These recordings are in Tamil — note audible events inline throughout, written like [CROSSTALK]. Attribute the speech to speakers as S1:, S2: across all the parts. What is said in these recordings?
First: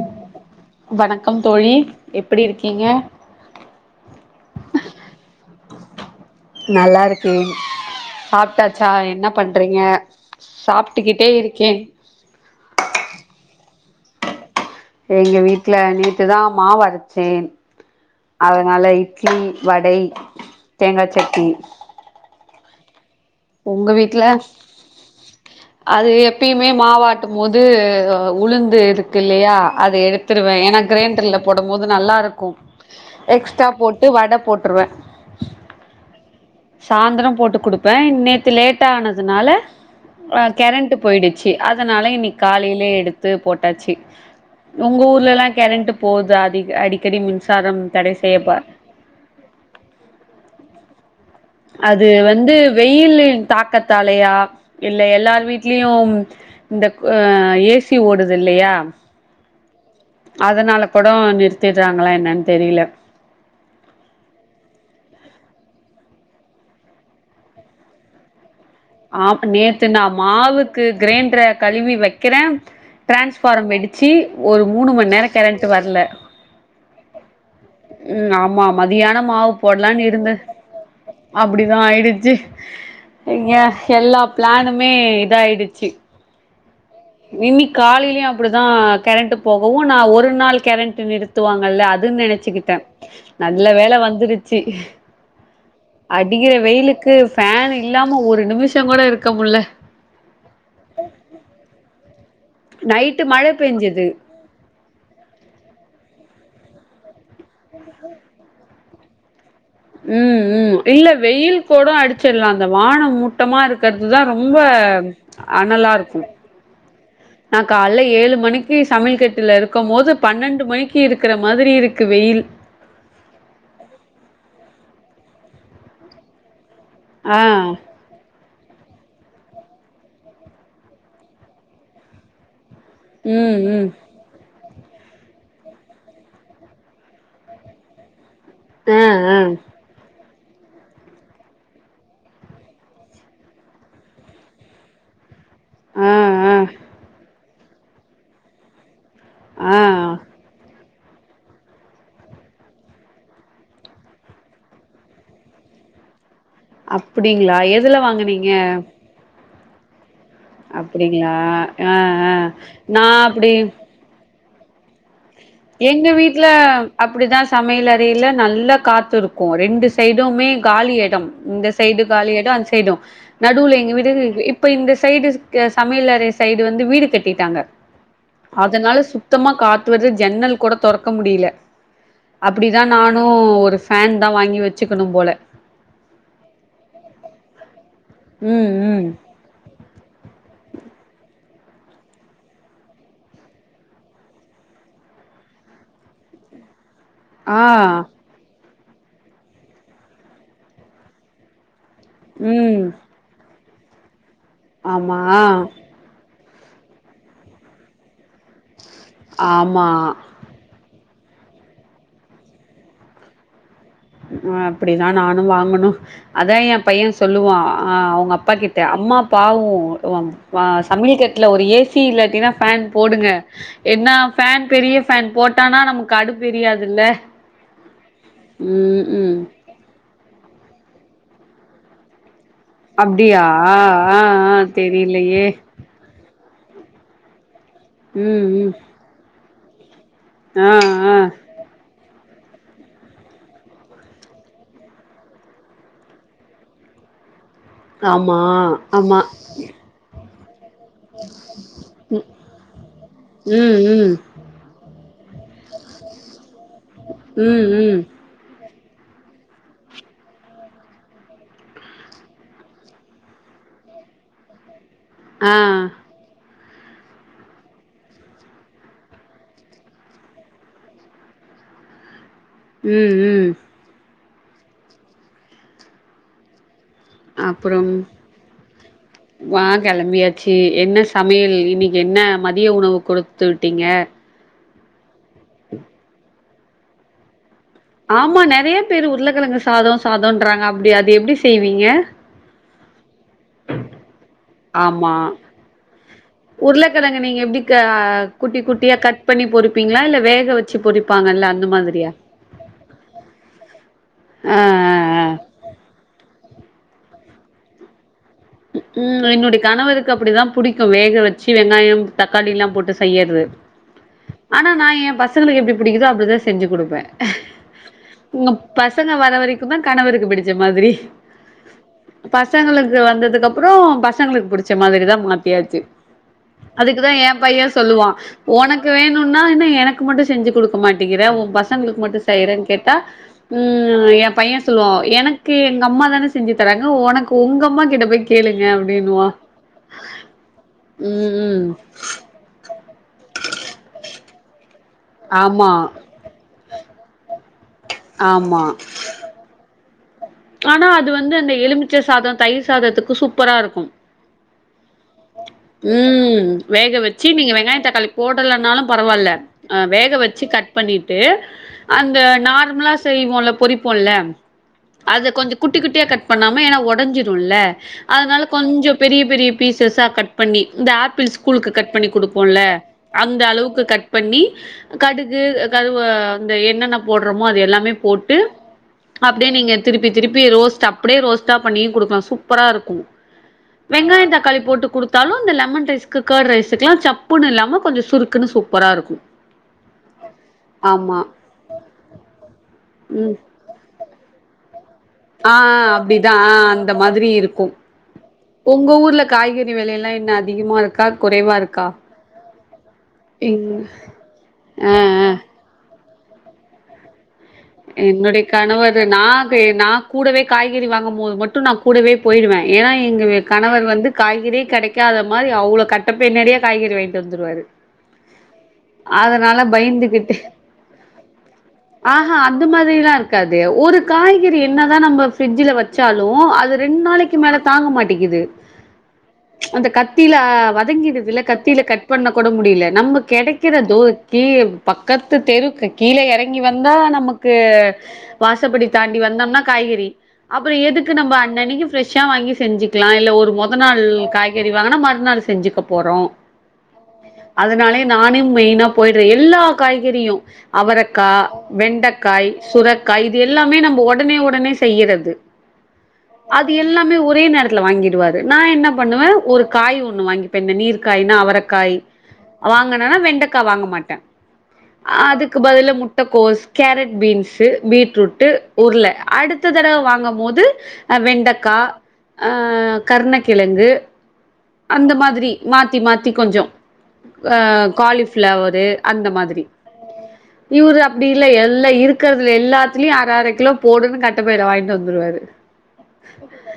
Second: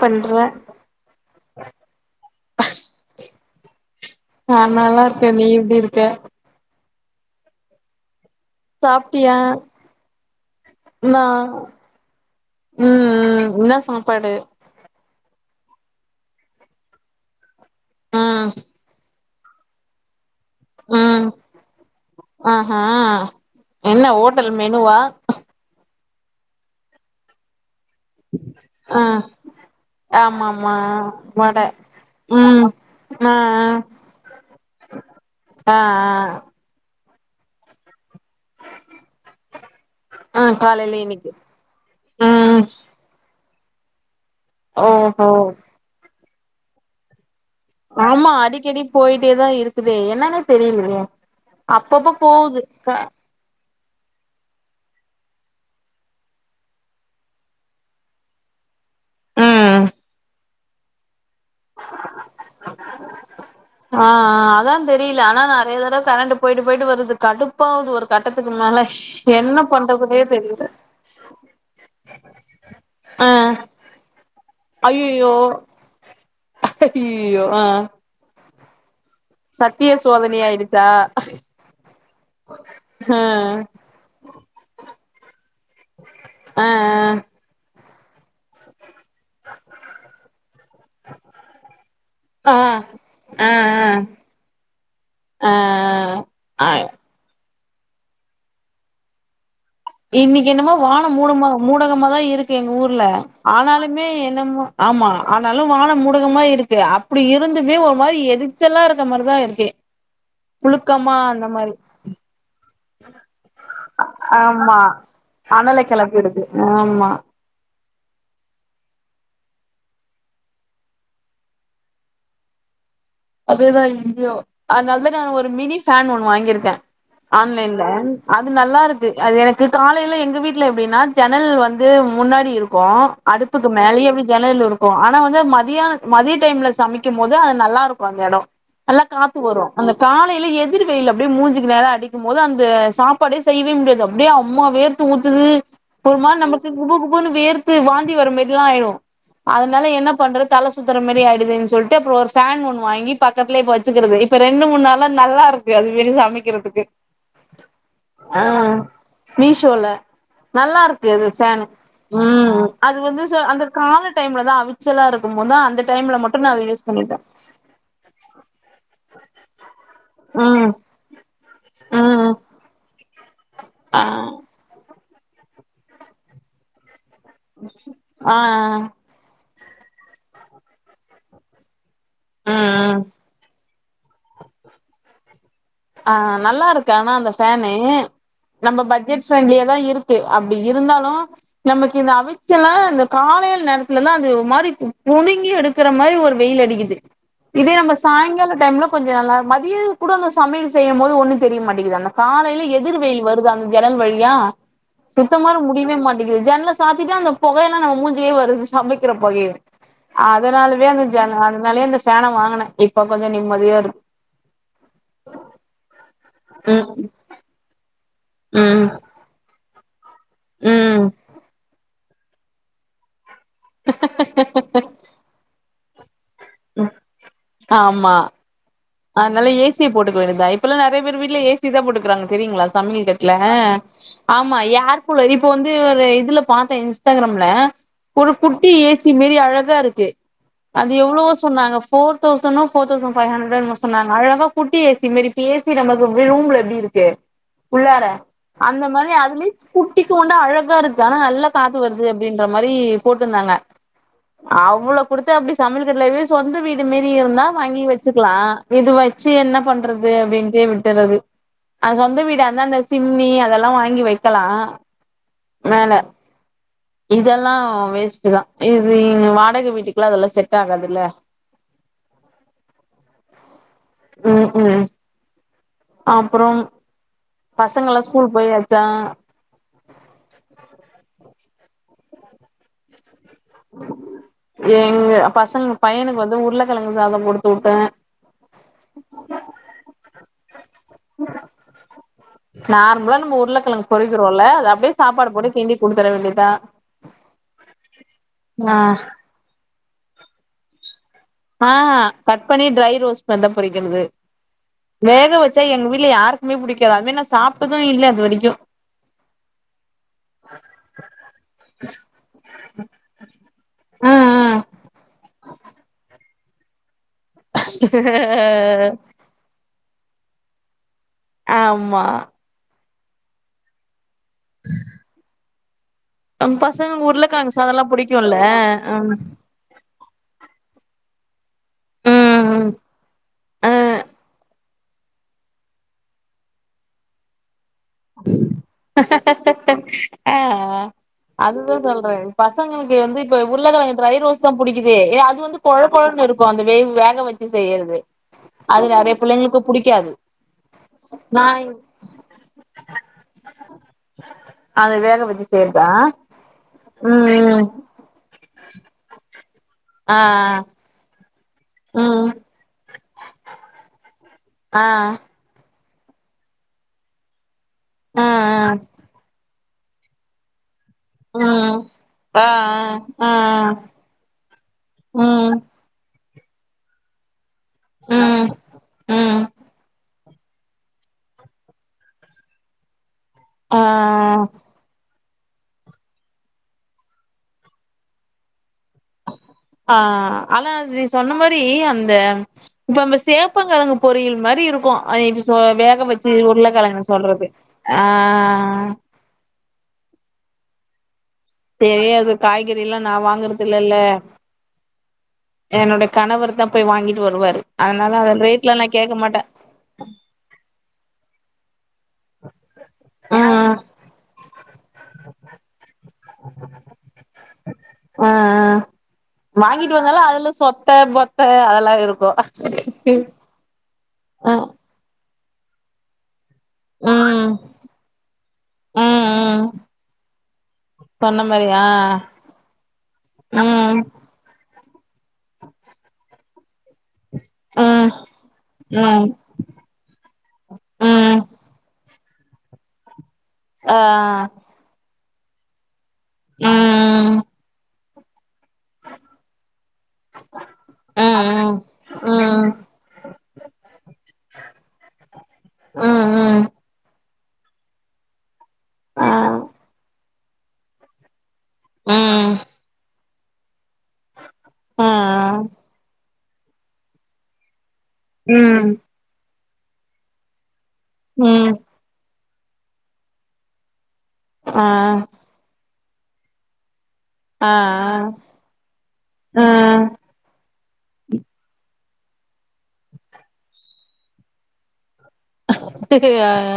S1: பண்ற
S2: வணக்கம் தோழி எப்டி இருக்கீங்க
S1: நா நல்லார்க்க நீ எப்டி இருக்க
S2: நல்லாருக்கே சாப்ட்டாச்சா என்ன
S1: சாப்ட்டியா
S2: பண்றீங்க
S1: நா
S2: சாப்ட்டுக்கிட்டே இருக்கே
S1: ம் ம் என்ன சாப்பாடு
S2: எங்க வீட்ல நேத்துதா மாவரச்சேன்
S1: ம்
S2: அதனால இ ட்லி வடை
S1: ம்
S2: தேங்காச்சட்னி
S1: ஆஹா என்ன ஓட்டல் மெனுவா
S2: அது எப்பயுமே மாவாட்டுமோது உ உளுந்து
S1: ஆ
S2: இருக்கில்லையா அத எடுத்துருவ
S1: ஆமாமா
S2: ஏனா க்ரேண்டர்ல
S1: வட
S2: போடமோது நல்லாருக்கு
S1: ம் ஆ
S2: எக்ஸ்ட்டா போட்டு வட போட்டுர்வ
S1: ஆ ஆ
S2: சாந்தரம் போட்டு குடுப்ப நேத்து லேட்டானதுனால அ
S1: ஆ காலைல
S2: கெரண்ட்டு
S1: இன்னைக்கு
S2: போய்டுச்சு அதனால இன்னிக்
S1: ம்
S2: காலைலே எடுத்து போட் டாச்சி உங்க
S1: ஓஹோ
S2: ஊர்லல்லா கெரண்ட்டு போத் தா அதிக அடிக்கடி முன்
S1: ஆமா அடிக்கடி போயிட்டே தா இருக்குது என்னான்னே தெரியலியே
S2: அது வந்து வெயில்லின் தாக்கத் தாலையா இல்ல எல்லார் வீட்லியு‌ம் இந்த ஹ ஏ சி ஓடுது இல்லையா
S1: அஹ்
S2: அதனால கூட நிறுத்திடுறாங்களா என்னன் தெரில
S1: ஆ கரண்டு போயிட்டு போயிட்டு வருது கடுப்பாவுது ஒரு கட்டத்துக்
S2: ஆமா நேத்து நா
S1: தெரியல
S2: மாவுக்கு கிரேண்டர கலுவி வெக்கிற
S1: ஆ
S2: டிரேன்ஸ்பாரம் வெடிச்சி ஒரு மூணு மண் நேரோ‌
S1: ஐயயோ
S2: கரண்டு வர்ல
S1: ஐயயோ ஆ
S2: ம் ஆமாம் தியானோ மாவு
S1: சத்திய
S2: போட்லான்னு இருந்த
S1: சோதனை ஆயிடுச்சா
S2: அப்டிதா ஆயிடுச்சி
S1: ஆ
S2: இங்க எல்லா பிளானுமே இதாய்டிச்சி
S1: ஆ
S2: இனக் காலையிலயு அப்டிதா கெரண்ட்டு போகவு நா ஒரு நாள் கெரண்ட்டு நிறுத்துவாங்கல்ல அதுன்
S1: ஆ
S2: நெனச்சிக்கிட்ட
S1: ஆ
S2: நல்ல வேல வந்துருச்சி
S1: ஆ
S2: அடிக்கிற
S1: ஆ
S2: வெயிலுக்கு ஃபேன் இல்லாம ஒரு நிமிஷோ கூட இருக்கமுல்ல
S1: இன்னிக்கு என்னமோ வானோ மூடம்மா மூடகமா தா இருக் கு எங்க ஊர்ல
S2: நைட்டு மழ பெஞ்சது
S1: ஆனாலுமே என்னமோ ஆமா ஆனாலு வானோ மூடகமா இருக் இருக்கே அப்டி இருந்துமே ஒர் மாரி எரிச்சலாருக்க மாரிதா இருக்குகே
S2: ம் ம் இல்ல வெயில் குடோ அடிச்சட்லா அந்த வானோ மூட்டமா இருக்கிறது தா ரொம்ப
S1: ஆமா அனல
S2: அனலாருக்கு
S1: கெளப்பிடுது ஆமா
S2: நா கால்ல ஏழு மணிக்கு சமயல்கெட்டுல இருக்கும் போது பன்னெண்டு மணிக்கு இருக்கிற மாதிரி இருக்கு வெயில்
S1: அதனால தா நா ஒரு மினி ஃபேன் ஒன்னு வாங்கிருக்க
S2: ஆ
S1: ஆன்லைன்ல அத் அது நல்லாருக்கு அது எனக்கு காலைல எங்க வீட்டுல எப்டின்னா ஜன்னல் வந்து முன்னாடி இருக் கோ
S2: ம்
S1: அடுப்புக்கு
S2: ம்
S1: மேலயே எப்டி ஜன்னல் இருக் கோ ஆனா வந்து மதியானத் மதிய டைம்ல சமைக்கு போது அது நல்லாருக் கோந்தெடோ
S2: ஆ
S1: நல்லா
S2: ஆ
S1: காத்து வரு அந்த கால் லைல எதிர் வெயில் அப்டியே மூஞ்சிக்கு நேரா அடிக்கும் போது அந்த சாப்பாடே செய்வே முடியாது அப்படியே அம்மா வேர்த்து ஊத்துது
S2: ஆ
S1: ஒர் மாரி
S2: ஆ
S1: நமக்கு குபு குபுன்னு வேர்த் து வாந்தி வர மேரிலா ஆயிடு
S2: ஆ
S1: அதனால என்ன பண்றத் தல ஸ் சுத்தற மேரி ஆயிடுதுன் சொல்ட்டு அப்றோ ஒரு ஃபேன் ஒன்னு வாங்கி பக்கத்துலே இப்ப வச்சுக்குறது இப்ப ரெண்டு மூண் நாள நல்லாருக்கு அது மேரி சமைக்
S2: அப்டிங்களா எதுல வாங்கனீங்க
S1: மீஷோல நல்லா இருக்கு அது ஃபேன்
S2: ஆ ஆ
S1: உம் அது
S2: நா
S1: வந்து
S2: அப்டி
S1: அந்த கால டைம்ல த அவிச்சல இருக்கு
S2: எங்க வீட்டுல அப்படிதா சமையல வெளில நல்ல காத்து இருக்கு ரெண்டு சைடுமே
S1: ம்
S2: காலி எடம் இந்த சைடு
S1: ம்
S2: காலிடம் அந்த சைடு நடுவுல எங்க
S1: ஆ
S2: வீடு இப்ப இந்த சைடு சமையலறை சைடு வந்து வீடு கட்டி ட்டாங்க
S1: ஆ
S2: அதனால சுத்தமா காத்து வருது ஜன்னல் கூட தொறக்க முடியல அப்படிதா
S1: ம் ம்
S2: நானு ஒரு ஃபேன் தான் வாங்கி வச்சுக்கணும் போல
S1: ஆ நல்லா இருக்கு ஆனா அந்த ஃபேனு
S2: ம்
S1: நம்ம
S2: ம்
S1: பட்ஜெட் ப்ரெண்ட்லிய தான் இருக்கு அப்படி இருந்தாலு லு நமக்கு இந்த அவிச்சயெல்லா இந்த காலையல நேரத்துலதான் அது ஒரு மாதிரி புடுங்கி எடுக்கற மாதிரி ஒரு வெயில் அடிக்குது
S2: ஆ
S1: இதே நம்ம சாயங்கால டைம்ல கொஞ்சோ நல்லா மதியம் கூட அந்த சமையல் செய்யம் போது ஒன்னும் தெரிய மாட்டேங்கதுதானே காலையில
S2: ம்
S1: எதிர் வெயில் வருதான் ஜன்னல் வழியா
S2: ஆமா
S1: சுத்தமாரு முடிவே மாட்டங்கிது ஜன்னல சாத்திட்டு அந்த புகையெலா நம்ம மூஞ்சி லேயே வருது சமைக்கற புகைய
S2: ஆமா
S1: அதனாலவே அந்த அதனாலயே இந்த ஃபேனை வாங்கினேன் இப்ப கொஞ்சோ நிம்மதியா இரு
S2: ஆ அப்படிதான் நானும் வாங்கனும் அதான் என்
S1: ம்
S2: பையன் சொல்லுவான் அ வங்க அப்பா கிட்ட
S1: ம்
S2: அம்மா பாவம் ஓ வோவம் வா
S1: ம் ம்
S2: சமையல் கட்டல ஒரு ஏஸ் சி இல்லாட்டனா ஃபேன் போடுங்க என்னா ஃபேன் பெரிய ஃபேன் போ ட்டானா நமக்கு அடுப்பு எரியாதல்ல
S1: ஆமா அனால ஏசிய போட்டுக்க வேண்டிதா இப்பல்லா நெறைய பேர் வீட் ல ஏசி தா போட்டுக்குறாங்க தெரிங்ளா சமய கட்ல
S2: அப்டியா ஆ ஆ
S1: ஆமா ஏர் கூலர்
S2: தெரிலயே
S1: இப்ப வந்து ஒரு இதுல பாத்தே இன்ஸ்டாகிரம்ல ஒரு
S2: ம் ம்
S1: குட்டி ஏசி மெரி அழ காருக்கு
S2: ஆ
S1: அது
S2: ஆ
S1: எவ்ளோவோ சொன்னாங்க ஃபோர் தௌசணோ ஃபோர் தௌஸன் ஃபை ஹன்ட்ரட்னோ சொன்னாங்க அழகா குட்டி ஏசி மரி இப்ப ஏசி நம்ம வே ரூம்ல எப்டி இருக்கு உள்ளார
S2: ஆமா
S1: அந்த மாரி
S2: ஆமா
S1: அதுலய் குட்டிக் ஃபேன்னு டு அழ காருக்கு ஆனா நல்ல காத்து வருது அப்டின்ற மாரி போட்ருந்தாங்க
S2: ம் ம்
S1: அவ்ளோ கொடுத்து அப்டி சமயல் கட்லவி சொந்த வீடு டுமாறி இருந்தா
S2: ம்
S1: வாங்கி
S2: ம்
S1: வச்சுக்லா இது வெச்சு என்ன பண்றது அப்டின்டே விட்டுறது அ சொந்த வீடாருந்தா அந்த சிம்னி அதெல்லா வாங்கி வெக்கெலா
S2: ஆ
S1: இதெல்லா வேஸ்ட்டு தா இது வாடக வீட்டுக்ளா இதெல்லா செட் ஆகாதுல்ல
S2: உம் உம்
S1: உம் உம் அப்றம்
S2: அப்புறம்
S1: பசங்கல்லா ஸ்கூல் போயாச்சா
S2: வா கெளம்பியாச்சு என்ன சமையல் இன்னைக்கு என்ன மதிய உணவு குடு து உட்டிங்க
S1: எங்க பசங்க பையனுக் வந்து உருளக்கெழங்கு சாதொ குடுத்
S2: ஆமா நெறைய பேரு உருளகெழங்கு சாதொ சாதொ ன்றாங்க அப்டி அது எப்டி செய்வீங்க
S1: நார்மலா நம் உருளக்கெழங்கு பொறிகிறோல்ல அத அப்டே
S2: ஆமா
S1: சாப்பாட போட்டு கிண்டி குடுத்தர வேண்டிதா
S2: உருளக்கெழங்க நீங்க எப்டி க
S1: ஆ
S2: பிங்ளா இல்ல வேக வச்சு பொறிப்
S1: ஆஆ கட் பண்ணி ட்ரை ரோஸ்பதா பொறிகிற்து
S2: ஆ ஆ ஆ
S1: வேக வச்சா எங்க வீட்ல யாருக் குமே புடிக்காது அத்மா நா சாப்ட்டது இல்ல இது வரைக்
S2: உம் என்னுடை கணவருக்கு அப்பிடிதா புடிக்கு வேக வெச்சு வெங்காயம் தக்காளில்லாம் போட்டு செய்யறது ஆனா நா ஏ பசங்களுக் எப்டி புடிக்கிதோ அப்டிதா செஞ்சு குடுப்பே உங்க பசங்க வர வரை குந்தான் கனவருக்கு பிடிச்ச மாதிரி
S1: ஆமா
S2: உ வந்தது க்கப்புறம் பசங்களுக்கு புடிச்ச மாதிரி தான் மாத்தியாச்சு
S1: நம் பசங்க
S2: அதுக்குதான் ஏன்
S1: உருளக்கெழங்கு
S2: பையன்
S1: சாதல்லா
S2: சொல்லுவான்
S1: புடிக்குல்ல
S2: ஒனக்கு
S1: ம்
S2: வேணுன்னா என்ன எனக்கு மட்டும் செஞ்சு குடுக்க மாட் த்திர உன் பஸ் த்தங்களுக்கு மட்டும்
S1: ம்
S2: செய்யறேன்னு கேட்டா
S1: அ
S2: உம் எம்ப் பையன் சொல்லுவான் எனக்கு எங்க அம்மா தான செஞ்சு தராங்க ஒனக்கு ஒங்க அம்மா கிட்ட போய்க்
S1: ஆஹ் ஆஹ்
S2: ம் ம்
S1: அதுதான் சொல்றேன் பசங்களுக்கு வந்து இப்ப உருளக்கெழங்கு ட்ரை ரோஸ் தான் புடிக்கும் இதே அது வந்து
S2: ஆமா
S1: கொழகொழனு இருக்கும் அந்த வேவ் வேக வக் ச்சு செய்யற்து
S2: ஆமா
S1: அது நெறைய புள்ளைங்களுக்கு புடிக் க்காது
S2: ஆனா அது வந்து அந்த எலுமிச்ச சாதம் தயிர் சாதத்துக்கு சூப் ப்பரா இருக்கும்
S1: அது வேக வச்சு செய்யறதா
S2: ஊம் வேக
S1: ம்
S2: வெங்கஙஷணீச்சு நீங்க
S1: ம்
S2: வெங்காயொ தக்காளி போட இல்லன்னாலு பரவால்ல ஆ வேக வச்சு கட் பண்ணிட்டு
S1: ஆ
S2: அந்த
S1: ம்
S2: நார்மலா ஸ் செய்வோல்ல பொறிப்போல்ல
S1: ஆ
S2: அது கொஞ்சோ குட் குட்டி குட்டியா கட் பண்ணாம ஏன்னா ஒடஞ்சிருல்ல
S1: ஆ
S2: அதனால
S1: ஆ
S2: கொஞ்சோ பெரிய பெரிய பீசஸா கட் பண்ணி இந்த ஆப்பிள் ஸ்கூலுக்கு
S1: ம்
S2: கட் பண்ணி
S1: ஆ
S2: குடுப்போல்ல
S1: ஆ ஆ
S2: அந்த அளவுக்கு கட் பண்ணி கடுகு
S1: ம்
S2: கருவ இந்த என்னென்ன போட்றோம் மோ அது எல்லாமே போட்டு
S1: ம் ம்
S2: அப்டே நீங்கந் திருப்பி திருப்பி ரோஸ்ட் அப்டே ரோஸ்ட்டா பண்ணியு குடுக்கலா சூப்பரா இருக்கு
S1: ஆ
S2: வெங்காய தக்காளி போட்டு குடுத் தலுன் லெமன் ரைஸ்க்கு கர்ட் ரைஸுக்குல்லா சப்புன்னு இல்லாம கொஞ்சோ சுருக்குன்னு சூப்
S1: ஆ ஆனா அது நீ
S2: ஆமா
S1: சொன்ன மாரி அந்த இப்ப அந்த
S2: ம்
S1: சேப்பங்கழங்கு பொறியல் மாரி இருக்கு அ இது
S2: ஆ
S1: சோ வேக வச்சு
S2: அப்டிதா ஆ அந்த
S1: உருளக்கெழங்கு
S2: மாதிரி
S1: சொல்றது
S2: இருக்கு
S1: ஆ
S2: றி வெலையெல்லா இன்னு அதிகமா இருக்கா குறைவார்க்கா
S1: காய் இது எல்லா நா வாங்குறதுல்லல்ல
S2: ஆ ஆ
S1: என்னோட கணவர் தா போய் வாங்கிட்டு வருவாரு அதனால அத
S2: என்னுடைய
S1: ரேட்லா
S2: கணவர்
S1: கேக்க
S2: நா
S1: மாட்டே
S2: க நா கூடவே காய்கறி வாங்கும் போது மட்டு நா கூடவே போயிருவே ஏனா எங்க வே
S1: ம்
S2: கணவர் வந்து காய்கறி கெடைக்காத மாரி அவ்ளோ கட்ட பை நெரயா காய்கறி வாய்ந்ட்டு வந்துருவாரு
S1: ஆ ஆ
S2: அதனால
S1: வாங்கிட்டு வந்தாலு
S2: பயந்துகிட்டு
S1: அதுல சொத்த பொத்த அதெல்லா
S2: ஆ
S1: இருக்கு
S2: அது மாரிலா இருக்காது ஒரு காய்கறி
S1: ம்
S2: என்னதா நம்ப ஃ பிரிஜ்ல வச்சாலு அத் அது ரெண்டு நாளைக்கு மேல
S1: ம்
S2: தாங்க மாட்டேக்கிது.
S1: ம் ம்
S2: அந்த கத்தியில வதங்கிடுதுல
S1: சொன்ன மாரி
S2: கத்தில
S1: ஆ
S2: கட் பண்ண கூட முடியல நம்ம கெடைக்கிறதோ
S1: ம்
S2: கே பக்கத்து தெருக்கு கீழ எறங்கி வந்தா நம் கு
S1: ம்
S2: வாசப்படி தாண்டி
S1: ம்
S2: வந்தம்னா காய்கறி அப்புறோ எதுக்கு நம்ப
S1: ம்
S2: அன்னனைக்கு ஃபிரஷ் ஷா வாங்கி செஞ்சுக்லா இல்ல ஒரு மொத
S1: ஆ
S2: நாள் காய்கறி வாங்னா மறுநாள் செஞ்சுக்கப் போறோ
S1: ம்
S2: அதனாலேயே நானேம் மெயினா போயிட்ற எல்லா காய்கறியூ அவரக்கா,
S1: ம்
S2: வெண்டக் காய்
S1: ம்
S2: சுரக்காய் இதுயெல்லாமே நம்ப ஒடனே ஒடனே செய்யிறது
S1: ம்
S2: அது எல்லாமே ஒரே நேரத்ல வாங்கிடுவாரு நா என்ன பண்ணுவே ஒரு காய் ஒன்னு வாங்கிப் ப இந்த நீர் காய்னா அவரக் காய்
S1: ம் ம் ஆ ம்
S2: வாங்கனனா வெண்டக் கா வாங்கமாட்டே
S1: ஆ
S2: அதுக்கு பதிலா முட்டக் கோஸ் கேரட் பீன்ஸு பீட் ரூட்டு
S1: ம்
S2: உருள அடுத் த தடவ வாங்கம் போது அ
S1: ம்
S2: வெண்டக்கா ஆ கருணக்கிழங்கு
S1: ஆ
S2: அந்த மாரி மாத் த்தி மாத்தி கொஞ்சோ ஆ காலிஃப்ளவரு அந்த
S1: ஆ
S2: மாத்ரி இவுரு அப்டில்ல எல்லா இருக் க்கறதுல எல்லாத்லயூ அர அர கிலோ போடுன்னு கட்டப்பைல வாங்கிட்டு வந்துருவாரு
S1: ஆஆ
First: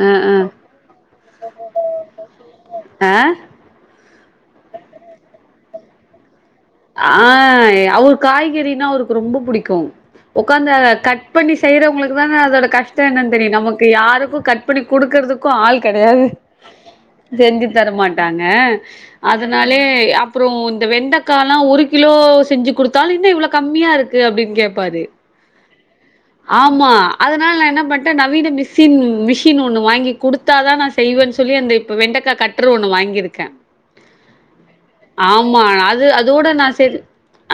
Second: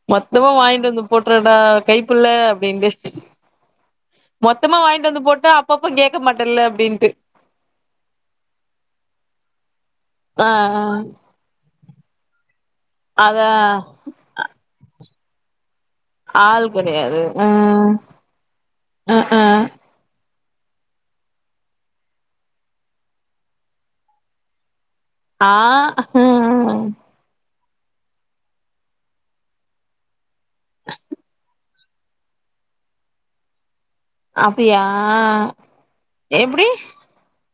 S2: ஆ
S1: மொத்தமா வாங்கிட்டு வந்து போட்டுர்டா கைப்பு ள்ள அப்படின்டு
S2: ஆ ஆ
S1: மொத்தமா வாங்கிட்டு வந்து போட்டா அப்பப்ப கேக்க மாட்
S2: ஆ அவுரு காய்கறினா அவுருக் ரொம்போ புடிக்கூ
S1: ஆ
S2: ஒக்காந்த
S1: ஆ
S2: கட் பண்ணி செய்யற உங்களுக்கு தானே அதோட க ஷ்டோ என்னன்
S1: அதா
S2: தெரியூ நமக்கு யாருக்கூ கட் பண்ணி குடுக் கிறதுக்கூ ஆள் கெடையாது
S1: ஆள் கெடையாது ஆ
S2: செஞ்சு தரமாட்டாங்க
S1: ஆ ஆ
S2: அதுனாலே அப் அப்றோ இந்த வெண்டக் காலா ஒரு கிலோ செஞ்சு குடுத்தாலூ என்ன இவ்ளோ கம்மியாருக்கு அப்டின் கேப்பாரு
S1: ஆ
S2: ஆமா அத்னால நா என்னப் மட்ட நவீன மிஷின் மிஷின் ஒன்னு வாங்கி குடுத்தாதா நா செய்வேன் சொல்லி அந்த இப்ப வெண்டக்கா கட்டுரு ஒன்னு வாங்கிருக்கே
S1: அப்டியா
S2: ஆமா அது அத் கூட நா
S1: எப்டி
S2: சேது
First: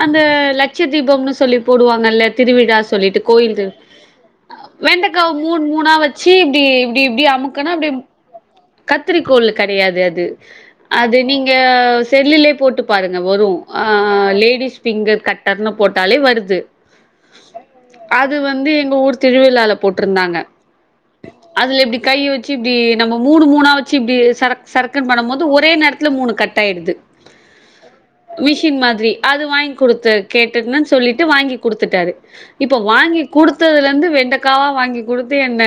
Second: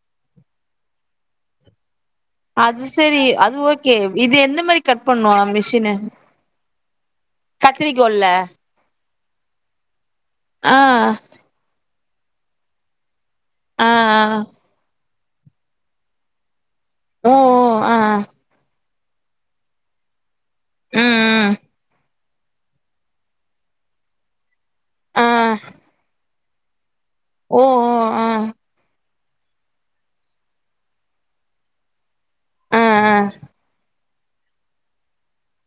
S2: அந்த லட்ச தீபம்னு சொல்லி போடுவாங்க நல்ல திருவிடா
S1: அது
S2: சொல்லிட்டு
S1: செரி
S2: கோயில்
S1: அது ஓகே இது எந்த மாரி கட்
S2: வெண்டக்காவ
S1: பண்ணு
S2: மூணு மூணா
S1: மிஷினு
S2: வச்சு இப்படி ப்படி எப்படி அமுக்கனா எப்டி கட்
S1: கத்திரிக்கோல்ல
S2: காத்திரி கோள் கிடையாது
S1: ஆ
S2: அது நீங்க செல்லிலே போட்டு பாருங்க வரு
S1: ஆ ஆ
S2: அஹலேடீஸ் பிங்கர் கட்டர்னு போட்டாலே வருது
S1: ஓ ஓ ஆ
S2: அது வந்து எங்க ஊ திருவிழால போட்டிருந்தாங்க
S1: ம் ம்
S2: அதுல எப்படி கை வச் இப்படி நம்ம மூணு மூணா வச்சு இப்படி சர சர்கக்குன்ன
S1: ஆ
S2: பண்ணபோது ஒரே நேரத்தில் மூணு கட்ட டையிடுது
S1: ஓ ஓ ஆ
S2: மிஷின் மாதிரி அது வாங்கி கொடுத்த கேட்டேன் சொல்லிட்டு வாங்கி குடுத்துட்டாரு இப்ப
S1: ஆ ஆ
S2: வாங்கி கொடுத்ததுல இருந்து வெண்ட காவா வாங்கி கொடுத்து என்ன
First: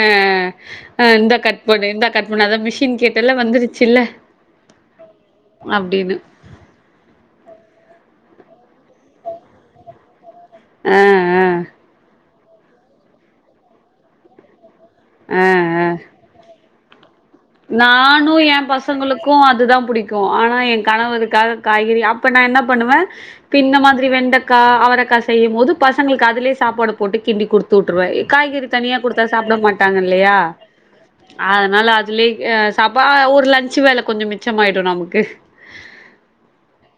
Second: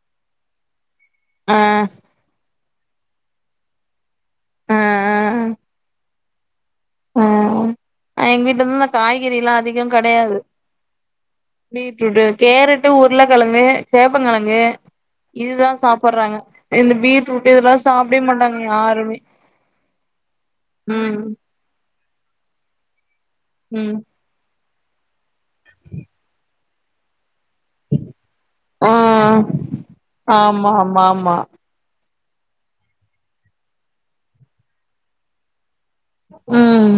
S2: இந்த
S1: ஆ
S2: கட்பண்ணுகட் பண்ணு அதுதா மிஷன் கேட்ட எல்லாம் வந்துருச்சுல்ல
S1: ஆ ஆ
S2: அப்படின்னு
S1: ஆ எங்க வீட்டுல இருந்து இந்த காய்கறி எல்லாம் அதிகம் கிடையாது
S2: ஆ ஆ
S1: பீட் ரூடூ கேரட்டு உருளைக்கிழங்கு சேப்ப கிழங்கு இதுதா சாப்படுறாங்க இந்த பீட்டு
S2: நானும் என் பசங்களுக்கும் அதுதா புடிக்கும் ஆனா என்
S1: ம்
S2: கணவுதுக்காக காய்கறி நா என்ன பண்ணுவே பின்ன
S1: ம்
S2: மாதிரி வெண்ட அவரைக்க செய்யும் போது பசங்களுக்கு அதுலயே சாப்பாடு போட்டு கிண்டி குடுத்து விட்டுருவேன் காய்கறி
S1: ஆ
S2: தனியா கொடுத்தா சாப்பிட மாட்டாங்க இல்லையா
S1: ஆமா ஆமா ஆமா
S2: அதனால அது சாப்பா ஒருலன்சு வேலை கொஞ்சம் மிச்சமிடும் நமக்கு
S1: உம்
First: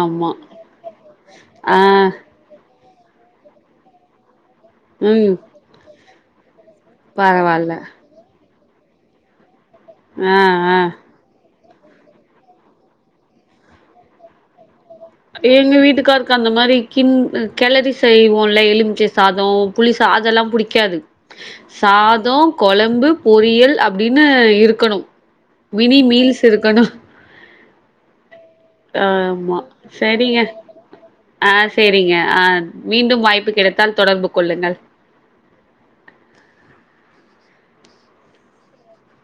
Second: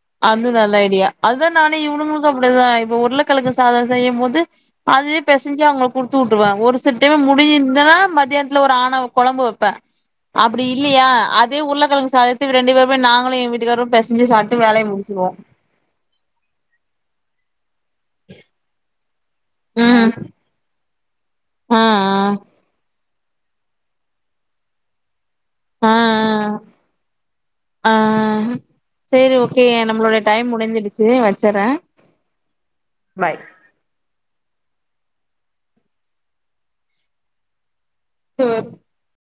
S2: ஆமா
S1: அது நல்ல ஐடியா அதுதா நானே
S2: ஆ
S1: இவனுங்களுக்கு அப்படிதா இப்போ உருளைக்கழக்கு சாதோ செய்யு போது அதுவே
S2: ம்
S1: பெசைஞ்சு அவங்க குடுத் துட்டுருவன் ஒருஸ் செட்டு
S2: பரவால்ல
S1: முடிந்திருசுன மதியான ல ஒரு ஆணவ கொழம்பு வெப்ப
S2: ஆ
S1: அப்டி
S2: ஆ
S1: இல்லையா அது ந்து உருளக்கெழுங்க சாதத்த இவங்க இரண்டு பேரும் நாங்க எ வீட்டுக்கார பேசஞ்சு சாப்பிட்டு வேலய முடிய
S2: எங்க வீட்டுக்காருக்கு அந்த மாதிரி கின் கேலரி செய்வோன்ல எலுமிச்ச சாதோ புளி
S1: ம்
S2: சாதோ எல்லா புடிக்காது
S1: ஆ
S2: சாதோ கொழம்பு பொறியியல் அப்டின்னு இருக்கணு மினி மீல்ஸ்
S1: ஆஹ்ஹ்
S2: இருக்கணு
S1: ஆஹ் செரி ஓகே நம்மளோட
S2: செரிங்க
S1: டைம் முடிஞ்சிடுச்சு வச்சறே
S2: ஆஹ் செரிங்க ஆஹ் மீண்டும்
S1: பாய்
S2: வாய்ப்பு கிடைத்தால் தொடர்பு கொல்லுங்கள்
S1: [UNINTELLIGIBLE]